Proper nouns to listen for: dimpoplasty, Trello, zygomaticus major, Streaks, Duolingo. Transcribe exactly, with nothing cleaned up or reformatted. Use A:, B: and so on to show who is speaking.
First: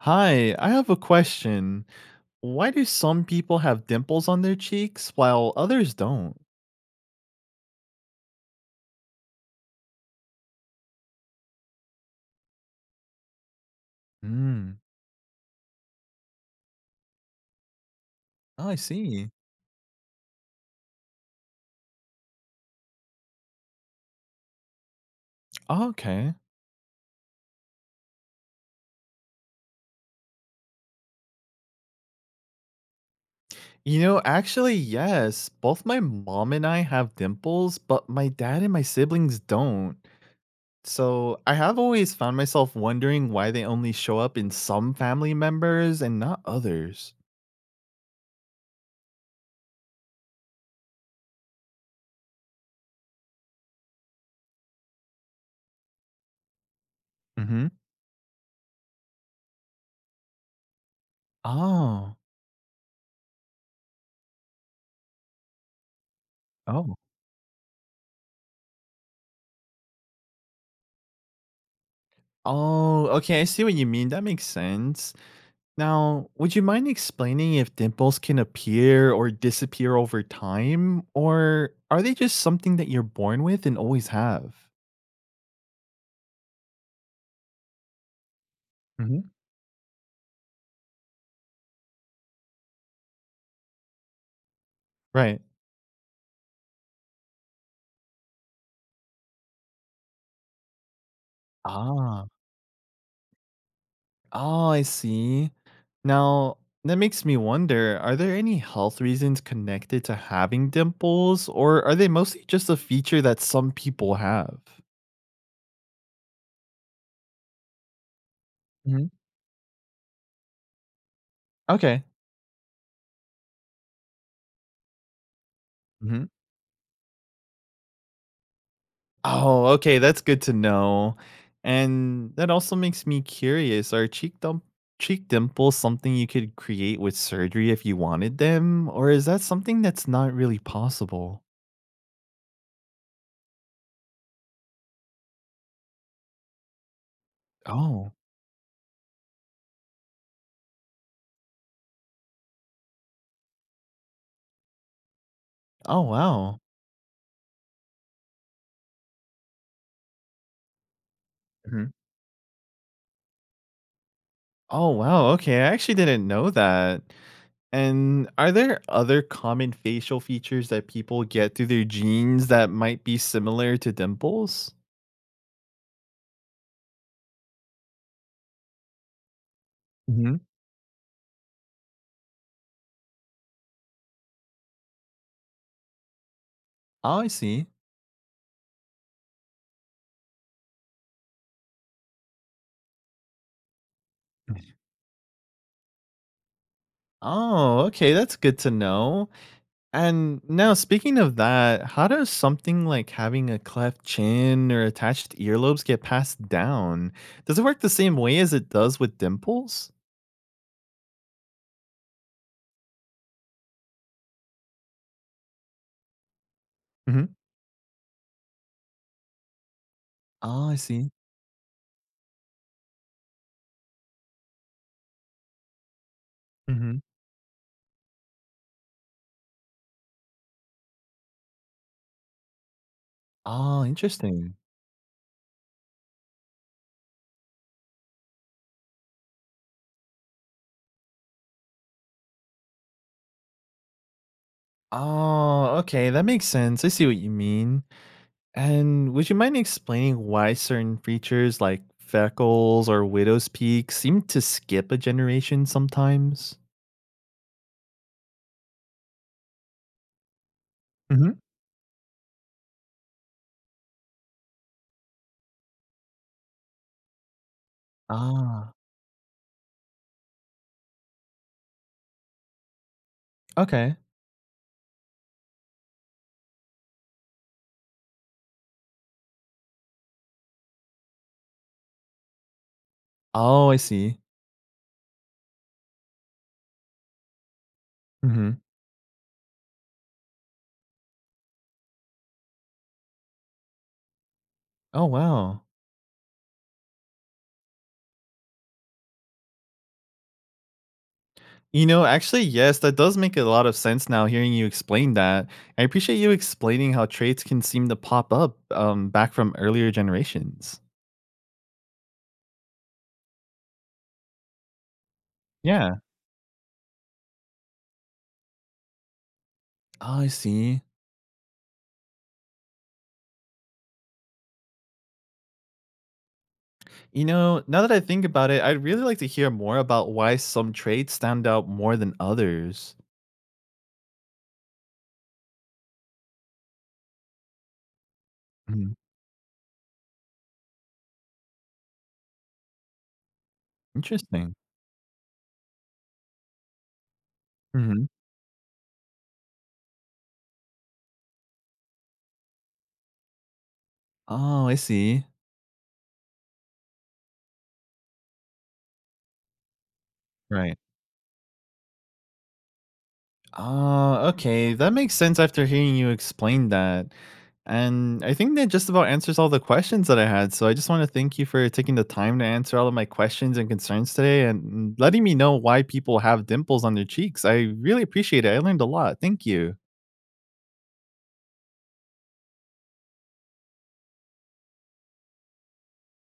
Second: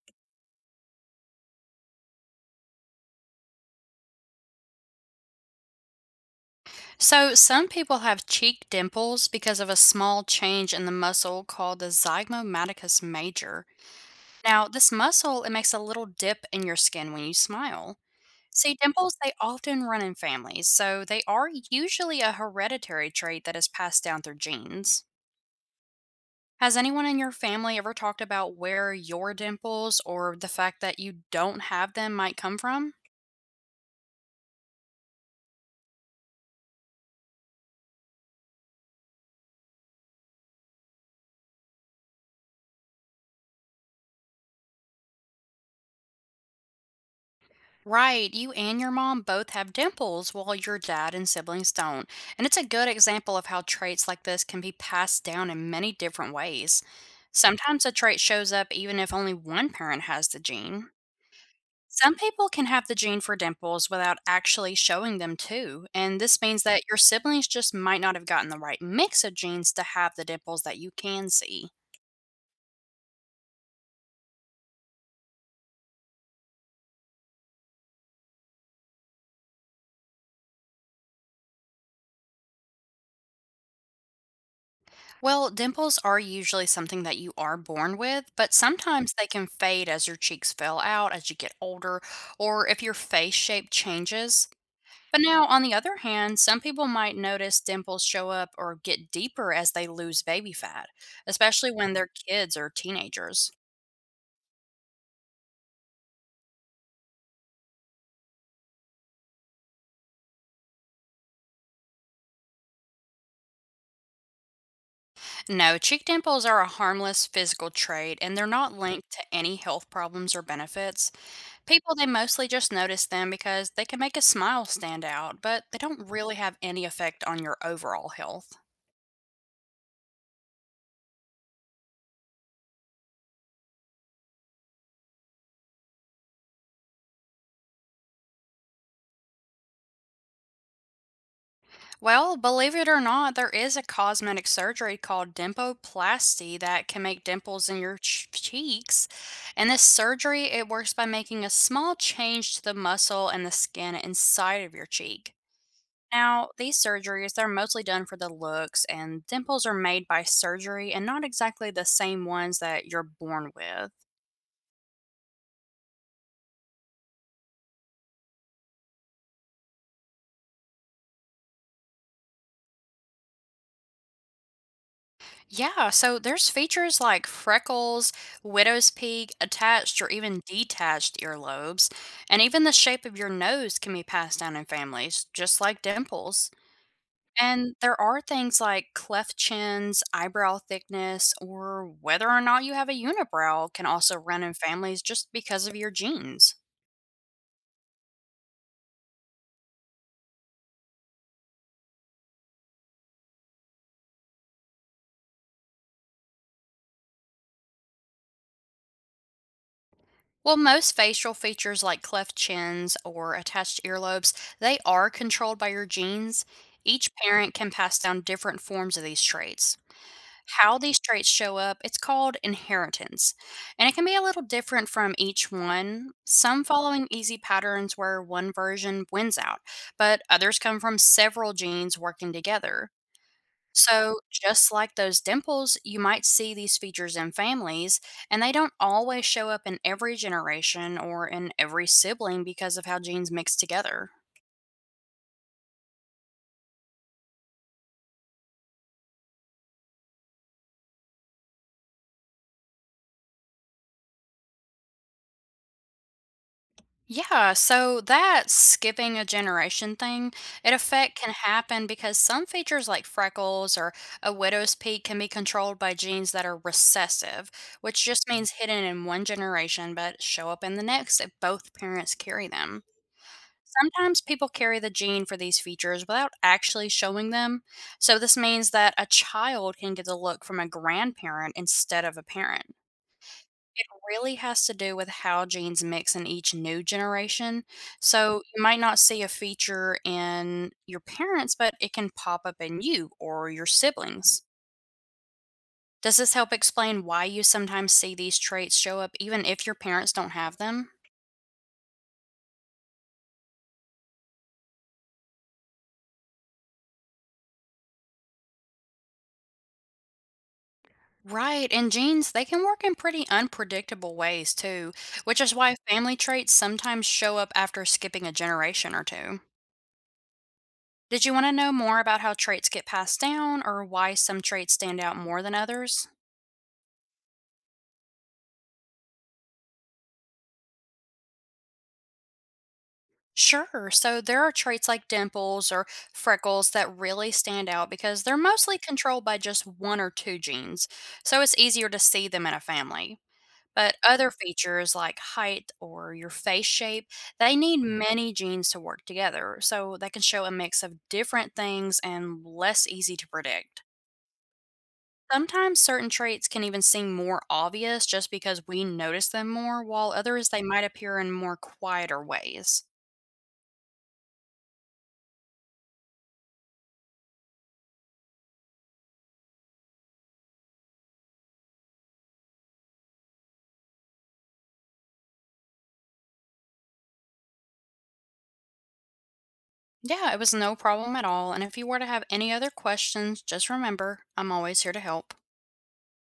A: Hi, I have a question. Why do some people have dimples on their cheeks while others don't?
B: So, some people have cheek dimples because of a small change in the muscle called the zygomaticus major. Now,
A: Hmm.
B: this muscle, it makes a little dip in your skin when you smile.
A: Oh,
B: See,
A: I
B: dimples,
A: see.
B: they often run in families, so they are usually a hereditary trait that is passed down through genes.
A: Oh, okay.
B: Has anyone in your family ever talked about where your dimples or the fact that you don't have them might come from?
A: You know, actually, yes, both my mom and I have dimples, but my dad and my siblings don't. So I have always found myself wondering why they only show up in some family members and not others.
B: Right, you and your mom both have dimples while your dad and siblings don't. And it's a good example of how traits like this can be passed down in many different ways.
A: Mm-hmm.
B: Sometimes a trait shows up even if only one parent has the gene. Some
A: Oh.
B: people can have the gene for dimples without actually showing them too, and this means that your
A: Oh.
B: siblings just might not have gotten the right mix of genes to have the dimples that you can see.
A: Oh, okay. I see what you mean. That makes sense. Now, would you mind explaining if dimples can appear or disappear over time, or are they just something that you're born with and always have?
B: Well, dimples are usually something that you are born with, but sometimes they
A: Hmm.
B: can fade as your cheeks fill out as you get older or if your face shape changes. But
A: Right.
B: now, on the other hand, some people might notice dimples show up or get deeper as they lose baby fat, especially when they're
A: Ah.
B: kids or teenagers.
A: Oh, I see. Now, that makes me wonder, are there any health reasons connected to having dimples, or are they mostly just a feature that some people have?
B: No, cheek dimples are a harmless physical trait and they're not
A: Hmm.
B: linked to any health problems or benefits. People,
A: Okay.
B: they mostly just notice them because they can make a smile stand out, but they don't really have any effect on your overall health.
A: Oh, okay, that's good to know. And that also makes me curious, are cheek dump cheek dimples something you could create with surgery if you wanted them, or is that something that's not really possible?
B: Well, believe it or not, there is a cosmetic surgery called dimpoplasty that can make dimples in your
A: Oh.
B: ch- cheeks. And this surgery, it works by making a small change to the muscle and the skin inside of your cheek.
A: Oh,
B: Now,
A: wow.
B: these surgeries, they're mostly done for the looks, and dimples are made by surgery and not exactly the
A: Mhm.
B: same ones that you're born with.
A: Oh, wow, okay, I actually didn't know that. And are there other common facial features that people get through their genes that might be similar to dimples?
B: Yeah, so there's features like freckles, widow's peak, attached or
A: Mhm.
B: even detached earlobes, and even the shape of your nose can be passed down in families, just like dimples.
A: Oh, I see.
B: And there are things like cleft chins, eyebrow thickness, or whether or not you have a unibrow can also run in families just because of your genes.
A: Oh, okay, that's good to know. And now, speaking of that, how does something like having a cleft chin or attached earlobes get passed down? Does it work the same way as it does with dimples?
B: Well, most facial features like cleft chins or attached earlobes, they are controlled by your genes. Each
A: Hmm.
B: parent can pass down different forms of these traits.
A: Oh, I
B: How these
A: see.
B: traits show up, it's called inheritance, and it can be a little different from each one. Some
A: Hmm.
B: following easy patterns where one version wins out, but others come from several genes working together.
A: Oh,
B: So,
A: interesting.
B: just like those dimples, you might see these features in families, and they don't always show up in every generation or in every sibling because of how genes mix together.
A: Oh, okay, that makes sense. I see what you mean. And would you mind explaining why certain features like freckles or widow's peaks seem to skip a generation sometimes?
B: Yeah, so that skipping a generation thing, it effect can
A: Hmm.
B: happen because some features like freckles or a widow's peak can be controlled by genes that are recessive, which just means
A: Ah,
B: hidden in one generation but show up in the next if both parents carry them.
A: okay.
B: Sometimes people carry the gene for these features without actually showing them, so this means that a child can get the look from a grandparent instead of a parent.
A: Oh, I
B: It
A: see.
B: really has to do with how genes mix in each new generation. So you
A: Hmm.
B: might not see a feature in your parents, but it can pop up in you or your siblings.
A: Oh, wow.
B: Does this help explain why you sometimes see these traits show up even if your parents don't have them?
A: You know, actually, yes, that does make a lot of sense now hearing you explain that. I appreciate you explaining how traits can seem to pop up um, back from earlier generations.
B: Right, and genes, they can work in pretty unpredictable ways too, which is why
A: Yeah.
B: family traits sometimes show up after skipping a generation or two.
A: Oh, I see.
B: Did you want to know more about how traits get passed down or why some traits stand out more than others?
A: You know, now that I think about it, I'd really like to hear more about why some traits stand out more than others.
B: Sure. So there are traits like dimples or freckles that really stand out because they're mostly
A: Mhm.
B: controlled by just one or two genes. So it's easier to see them in a family. But other
A: Interesting.
B: features like height or your face shape, they need
A: Hmm.
B: many genes to work together, so they can show a mix of different things and less easy to predict.
A: Oh, I see.
B: Sometimes certain traits can even seem more obvious just because we notice them more, while others they
A: Right.
B: might appear in more quieter ways.
A: Ah, okay. That makes sense after hearing you explain that. And I think that just about answers all the questions that I had. So I just want to thank you for taking the time to answer all of my questions and concerns today and letting me know why people have dimples on their cheeks. I really appreciate it. I learned a lot. Thank you.
B: Yeah, it was no problem at all. And if you were to have any other questions, just remember I'm always here to help.